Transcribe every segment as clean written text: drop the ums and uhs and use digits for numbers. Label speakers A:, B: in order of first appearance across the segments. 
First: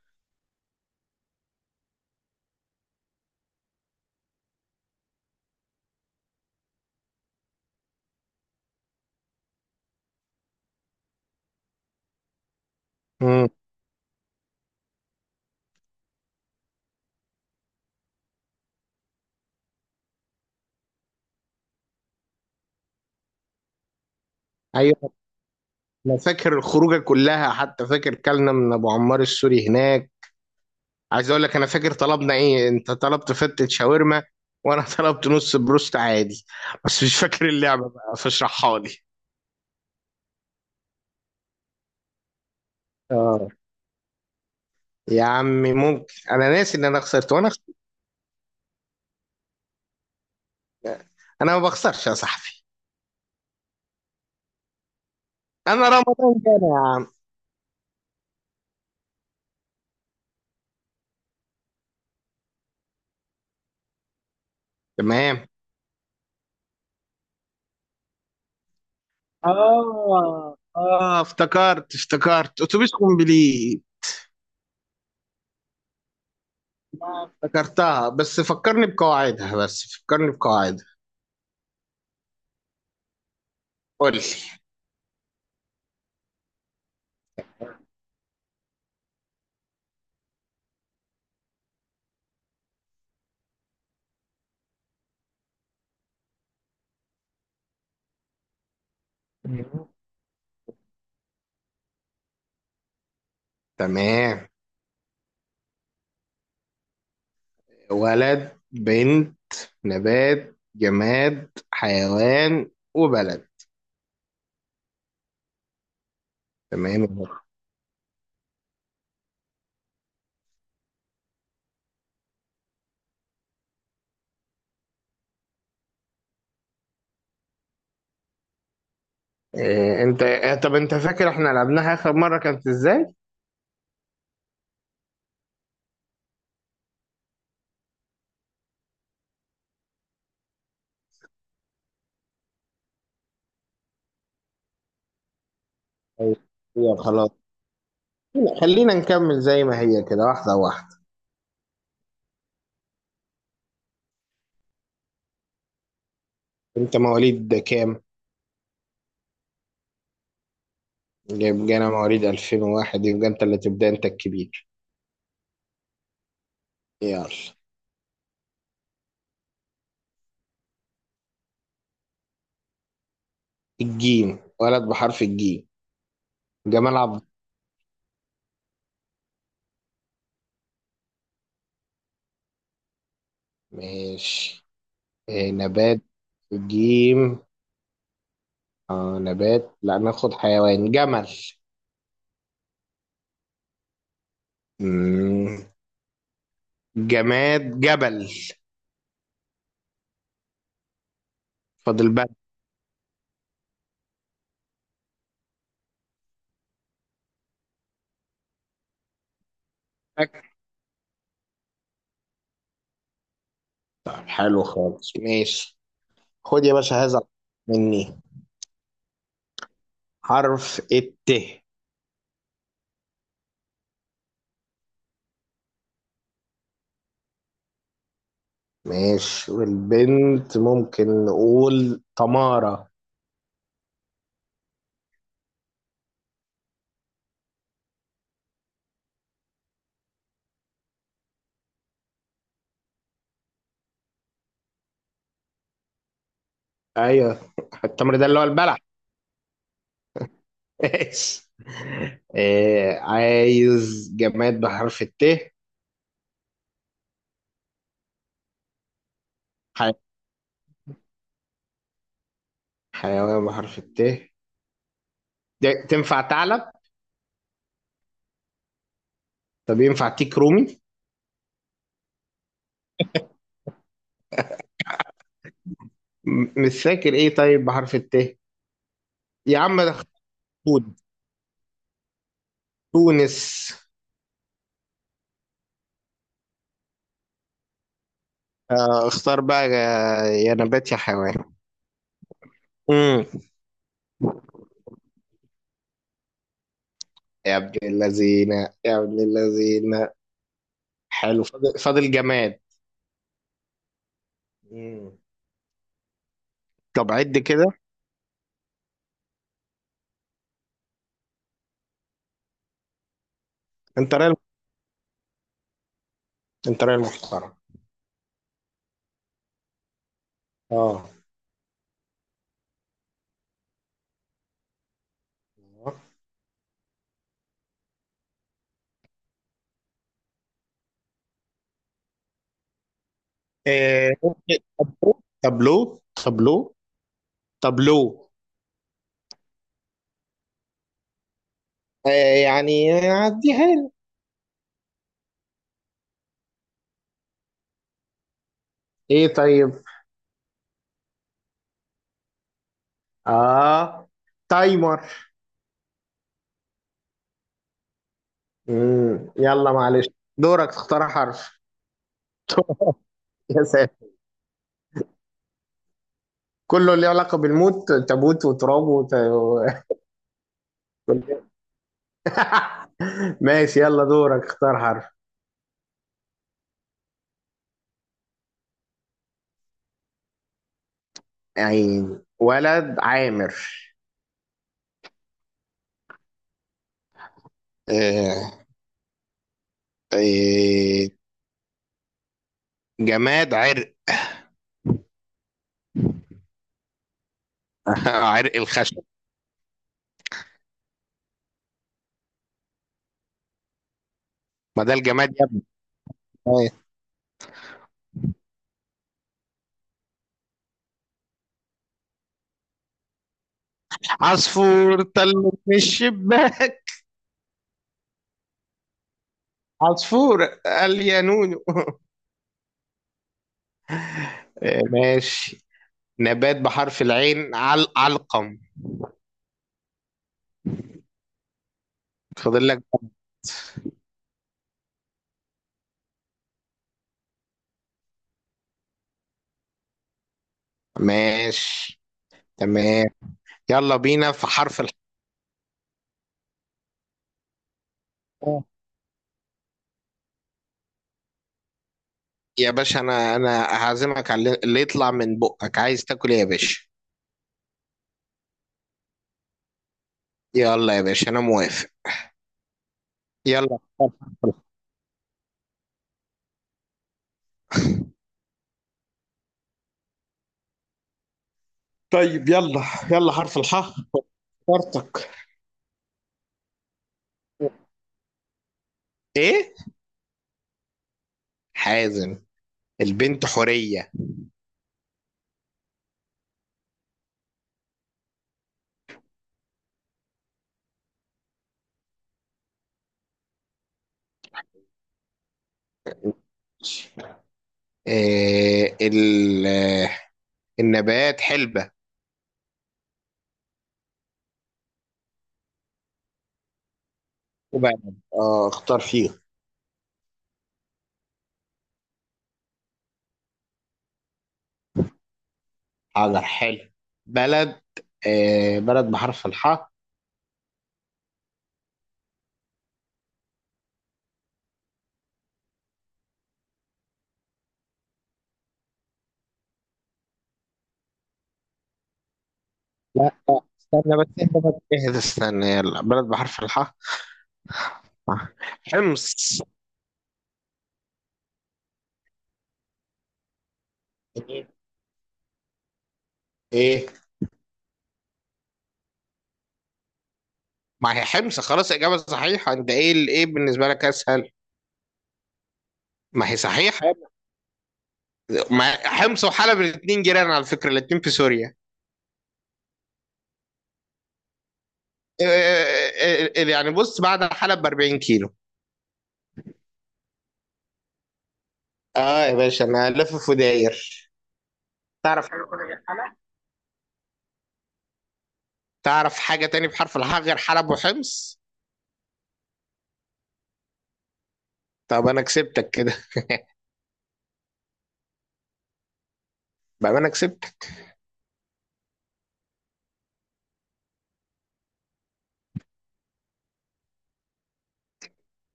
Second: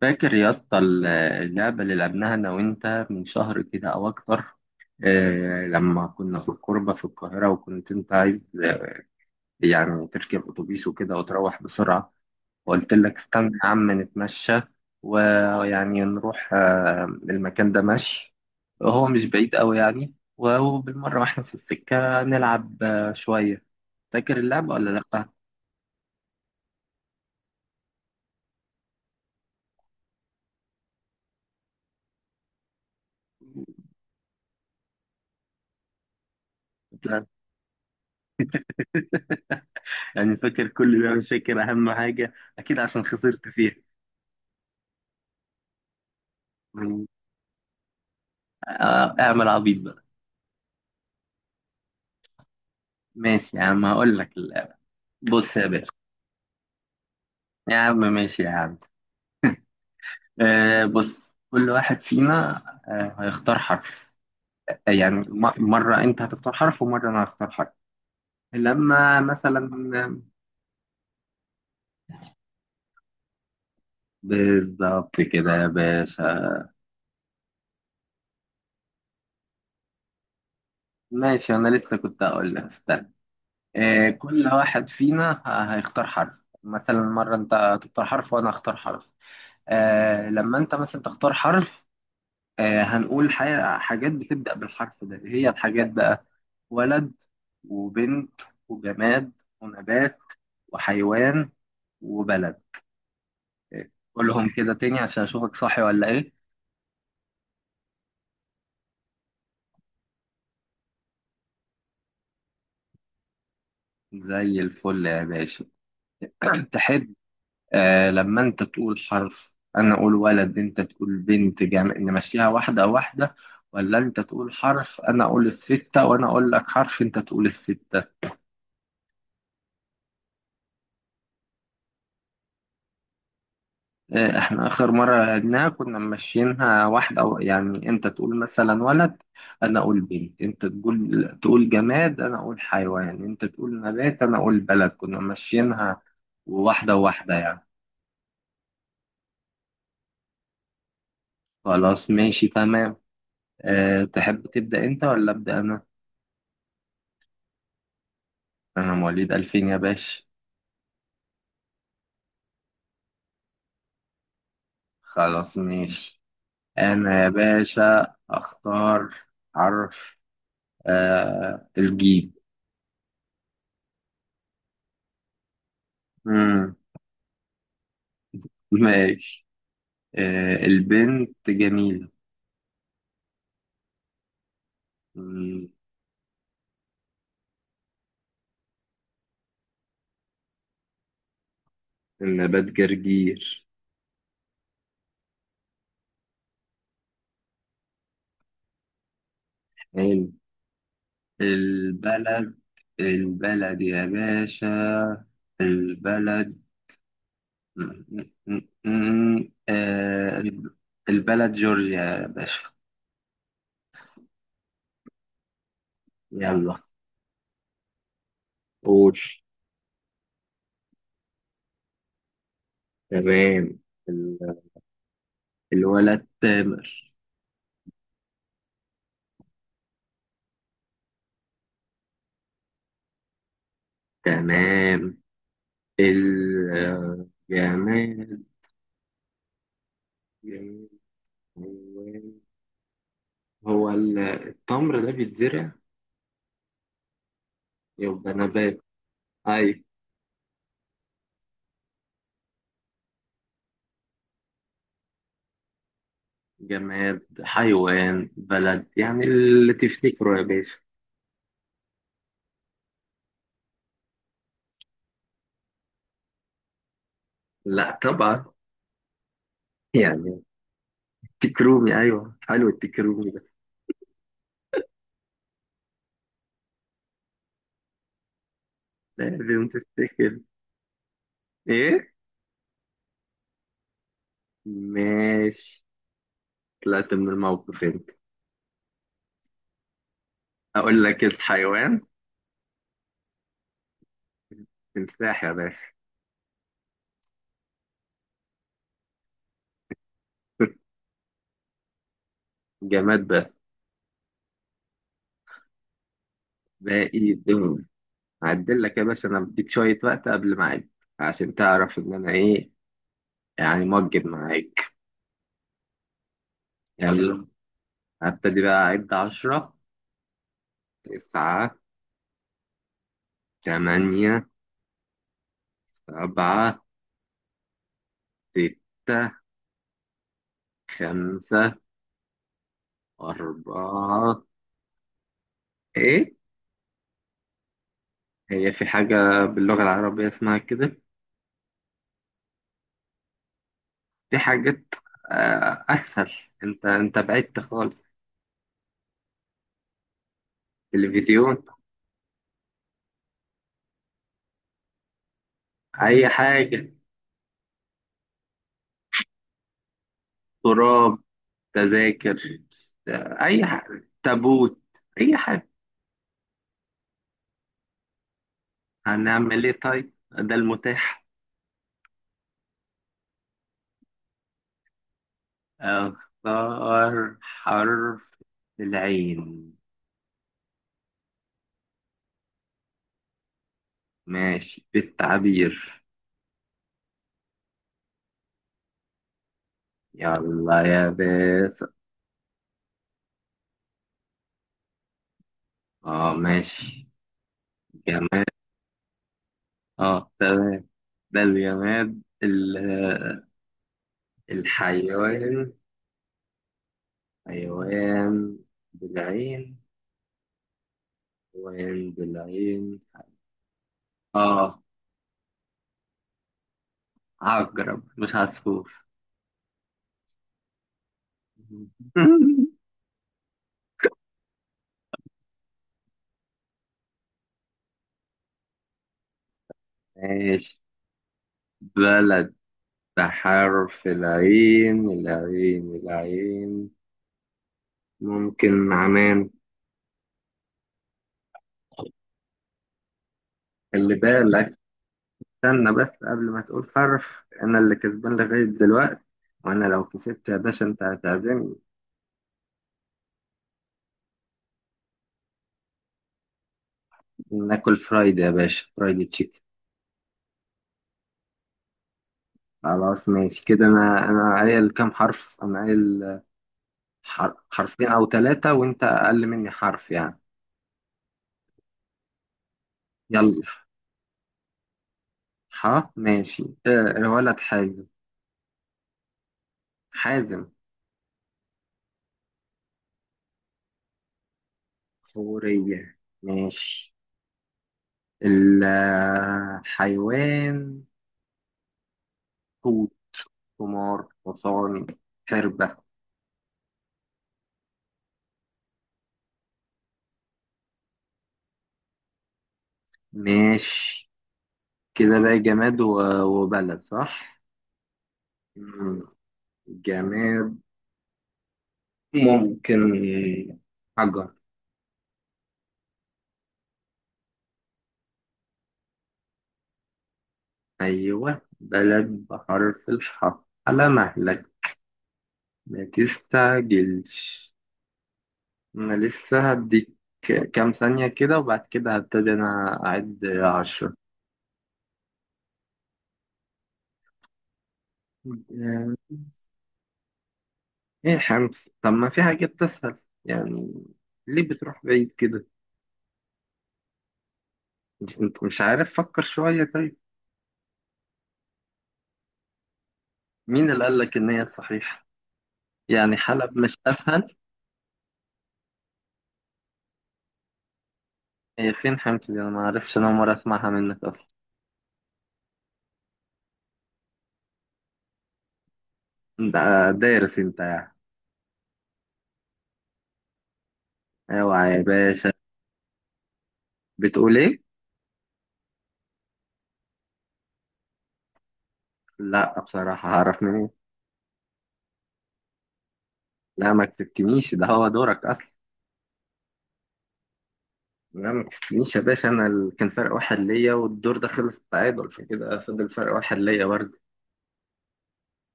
A: فاكر يا اسطى اللعبة اللي لعبناها أنا وأنت من شهر كده أو أكتر. لما كنا في الكوربة في القاهرة وكنت أنت عايز، يعني تركب أتوبيس وكده وتروح بسرعة، وقلت لك
B: مم.
A: استنى يا عم نتمشى، ويعني نروح المكان ده مشي. هو مش بعيد أوي يعني وبالمرة وإحنا في السكة نلعب شوية. فاكر اللعبة ولا
B: ايوه،
A: لأ؟
B: انا فاكر الخروجه كلها. حتى فاكر كلنا من ابو عمار السوري هناك. عايز اقول لك انا فاكر طلبنا ايه. انت طلبت فتة شاورما وانا طلبت نص بروست عادي. بس مش فاكر اللعبه بقى، فاشرحها لي.
A: يعني فاكر كل ده مش فاكر أهم حاجة، أكيد عشان خسرت
B: اه،
A: فيها.
B: يا عمي ممكن انا ناسي ان انا خسرت وانا خسرت.
A: اعمل عبيط بقى.
B: انا ما بخسرش يا صاحبي.
A: ماشي يا عم هقول لك بص يا
B: انا
A: باشا.
B: رمضان كان يا عم.
A: يا عم ماشي يا عم. بص، كل واحد فينا هيختار حرف.
B: تمام.
A: مرة انت هتختار حرف ومرة انا هختار حرف. لما مثلا،
B: اه افتكرت اتوبيس كومبليت.
A: بالظبط كده يا باشا.
B: افتكرتها، بس فكرني بقواعدها.
A: ماشي انا لسه كنت هقول لك استنى.
B: قول لي.
A: كل واحد فينا هيختار حرف. مثلا مرة انت تختار حرف وانا هختار حرف. لما انت مثلا تختار حرف، هنقول حاجة، حاجات بتبدأ بالحرف ده، إيه هي الحاجات بقى؟ ولد، وبنت، وجماد،
B: مم.
A: ونبات، وحيوان، وبلد.
B: تمام.
A: قولهم كده تاني عشان أشوفك صاحي ولا إيه.
B: ولد، بنت، نبات، جماد، حيوان، وبلد.
A: زي الفل يا باشا.
B: تمام.
A: تحب، لما أنت تقول حرف أنا أقول ولد، أنت تقول بنت، جماد، نمشيها واحدة واحدة، ولا أنت تقول حرف أنا أقول الستة وأنا أقول لك حرف أنت تقول الستة.
B: إيه انت إيه؟ طب انت فاكر احنا لعبناها اخر مرة كانت ازاي؟
A: احنا اخر مره لعبناها كنا ماشيينها واحده، أو يعني انت تقول مثلا ولد، انا اقول بنت، انت تقول جماد، انا اقول حيوان، انت تقول نبات، انا اقول بلد، كنا ماشيينها
B: أيوة.
A: واحده
B: يا خلاص،
A: واحده يعني.
B: لا، خلينا نكمل زي ما هي كده، واحدة واحدة.
A: خلاص ماشي تمام. أه، تحب تبدا انت ولا ابدا انا؟
B: انت مواليد ده كام؟
A: انا مواليد 2000 يا باشا.
B: يبقى انا مواليد 2001. يبقى انت اللي تبدأ، انت الكبير.
A: خلاص ماشي. انا يا
B: يلا.
A: باشا اختار حرف. أه، الجيم.
B: الجيم، ولد بحرف الجيم،
A: مم،
B: جمال عبد.
A: ماشي. أه، البنت جميل.
B: ماشي. إيه
A: مم.
B: نبات الجيم؟ آه نبات، لا ناخد حيوان، جمل.
A: النبات جرجير.
B: مم. جماد، جبل.
A: حلو.
B: فاضل بقى
A: البلد، البلد يا باشا، البلد. مم، مم،
B: الأكل.
A: البلد جورجيا يا باشا.
B: طب حلو خالص، ماشي. خد يا
A: يلا.
B: باشا هذا مني.
A: قول.
B: حرف الت.
A: تمام. ال- الولد تامر.
B: ماشي، والبنت ممكن نقول تمارة.
A: تمام. الجماد جماد، جماد، حيوان. هو التمر ده بيتزرع،
B: ايوه، التمر ده
A: يبقى
B: اللي هو البلح.
A: نبات. أيوة.
B: ماشي. آه عايز جماد بحرف الت.
A: جماد، حيوان، بلد، يعني اللي
B: حي...
A: تفتكره يا باشا.
B: حيوان بحرف الت. ده تنفع ثعلب؟
A: لا طبعا.
B: طب ينفع تيك
A: يعني
B: رومي؟
A: تكرومي، ايوه حلو التكرومي ده.
B: مش فاكر ايه طيب بحرف الت. يا
A: لازم
B: عم ده خد،
A: تفتكر. ايه،
B: تونس.
A: ماشي. طلعت من الموقف انت.
B: اختار بقى، يا نبات يا
A: اقول لك
B: حيوان.
A: الحيوان،
B: امم.
A: تمساح يا باشا.
B: يا ابن اللذينة، يا ابن اللذينة. حلو، فاضل جماد.
A: جماد بس،
B: مم. طب
A: باقي
B: عد كده.
A: دهون. هعدل لك يا باشا، انا بديك شوية وقت قبل ما اعد، عشان تعرف ان انا ايه، يعني
B: انت
A: موجب
B: راجل،
A: معاك.
B: انت راجل
A: يلا،
B: محترم.
A: هبتدي بقى اعد. عشرة،
B: اه.
A: تسعة، تمانية، سبعة، ستة، خمسة،
B: إيه،
A: أربعة.
B: طابلو طابلو
A: إيه؟
B: طابلو طابلو.
A: هي في حاجة باللغة العربية اسمها كده؟
B: آه، يعني عديها لي.
A: في حاجات أسهل. أنت بعدت خالص.
B: ايه طيب.
A: تلفزيون،
B: اه، تايمر.
A: أي حاجة،
B: يلا معلش. دورك تختار
A: تراب،
B: حرف.
A: تذاكر،
B: يا
A: أي
B: ساتر.
A: حاجة، تابوت، أي حاجة.
B: كله اللي علاقة بالموت، تابوت وتراب
A: هنعمل إيه طيب؟ ده المتاح.
B: ماشي، يلا دورك اختار حرف.
A: أختار حرف. العين.
B: عين، ولد عامر.
A: ماشي بالتعبير.
B: آه،
A: يلا يا
B: آه،
A: باسل.
B: جماد عرق.
A: اه ماشي. جمال.
B: عرق الخشب.
A: اه تمام. ده الجماد
B: ما ده الجماد يا ابني.
A: الحيوان.
B: آه.
A: حيوان بالعين، حيوان بالعين. اه،
B: عصفور طل من الشباك.
A: عقرب مش عصفور.
B: عصفور قال يا نونو. آه، ماشي. نبات بحرف العين، علقم.
A: ماشي. بلد
B: فاضل لك.
A: بحرف العين، العين. ممكن عمان.
B: ماشي. تمام. يلا
A: خلي
B: بينا في
A: بالك،
B: حرف
A: استنى بس قبل ما تقول حرف، انا اللي كسبان
B: الحاء.
A: لغاية دلوقتي، وانا لو كسبت يا باشا انت هتعزمني.
B: يا باشا، انا هعزمك على اللي يطلع من بقك. عايز تاكل ايه يا باشا؟
A: ناكل فرايدي يا باشا، فرايدي تشيكن.
B: يلا يا باشا، انا موافق.
A: خلاص ماشي
B: يلا.
A: كده. انا قايل كام حرف؟ انا قايل حرفين او ثلاثة، وانت اقل مني حرف يعني.
B: طيب يلا، يلا حرف
A: يلا.
B: الحاء فرتك.
A: ح، ماشي. الولد حازم.
B: ايه.
A: حازم،
B: حازم، البنت حورية.
A: حورية. ماشي. الحيوان حوت، حمار، حصان، حربة.
B: إيه ال، آه، النبات حلبة.
A: ماشي. كده بقى جماد وبلد صح.
B: وبلد، اه اختار
A: مم.
B: فيه.
A: جماد، ممكن حجر.
B: حاضر، حلو. بلد. إيه بلد بحرف الحاء.
A: أيوة، بلد بحرف الحاء، على مهلك، ما تستعجلش، أنا لسه هديك كام ثانية كده وبعد كده هبتدي أنا
B: لا
A: أعد
B: لا،
A: عشرة.
B: استنى بس، اهدى بس اهدى، استنى. يلا بلد بحرف الحاء.
A: آه،
B: حمص.
A: إيه خمس؟ طب ما في حاجات تسهل يعني، ليه بتروح بعيد كده؟
B: ايه.
A: أنت مش عارف، فكر شوية طيب.
B: ما هي حمص خلاص، اجابه صحيحه. انت ايه الايه بالنسبه
A: مين اللي
B: لك
A: قال لك إن
B: اسهل؟
A: هي صحيحة؟ يعني
B: ما هي
A: حلب مش
B: صحيحه.
A: أسهل؟
B: ما حمص وحلب الاثنين جيران، على فكره الاثنين في سوريا.
A: هي فين حمص دي؟ أنا ما أعرفش، أنا أول مرة أسمعها منك أصلا.
B: إيه إيه إيه إيه، إيه، إيه، يعني بص، بعد حلب ب 40 كيلو.
A: أنت دارس أنت يعني.
B: اه يا باشا، انا لافف وداير.
A: أيوة يا
B: تعرف
A: باشا.
B: حاجه تاني غير حلب؟
A: بتقول إيه؟
B: تعرف حاجه تاني بحرف الحاء غير حلب وحمص؟
A: لا بصراحة، هعرف منين.
B: طب انا كسبتك كده.
A: لا ما كسبتنيش، ده هو دورك أصلا.
B: بقى انا كسبتك.
A: لا ما كسبتنيش يا باشا. أنا كان فرق واحد ليا، والدور ده خلص تعادل، فكده فضل فرق واحد ليا برضه.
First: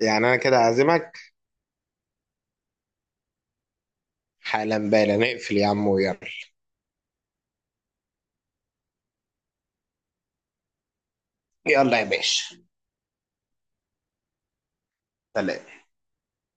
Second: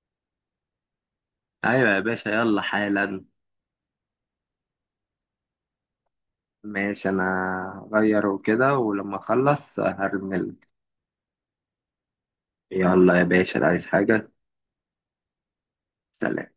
B: يعني انا كده عازمك.
A: أيوة يا باشا، يلا حالا.
B: حالا بالا، نقفل يا عم ويلا.
A: ماشي، أنا هغير وكده، ولما أخلص هرنلك.
B: يلا يا باشا.
A: يلا يا باشا، عايز حاجة؟
B: سلام.
A: سلام.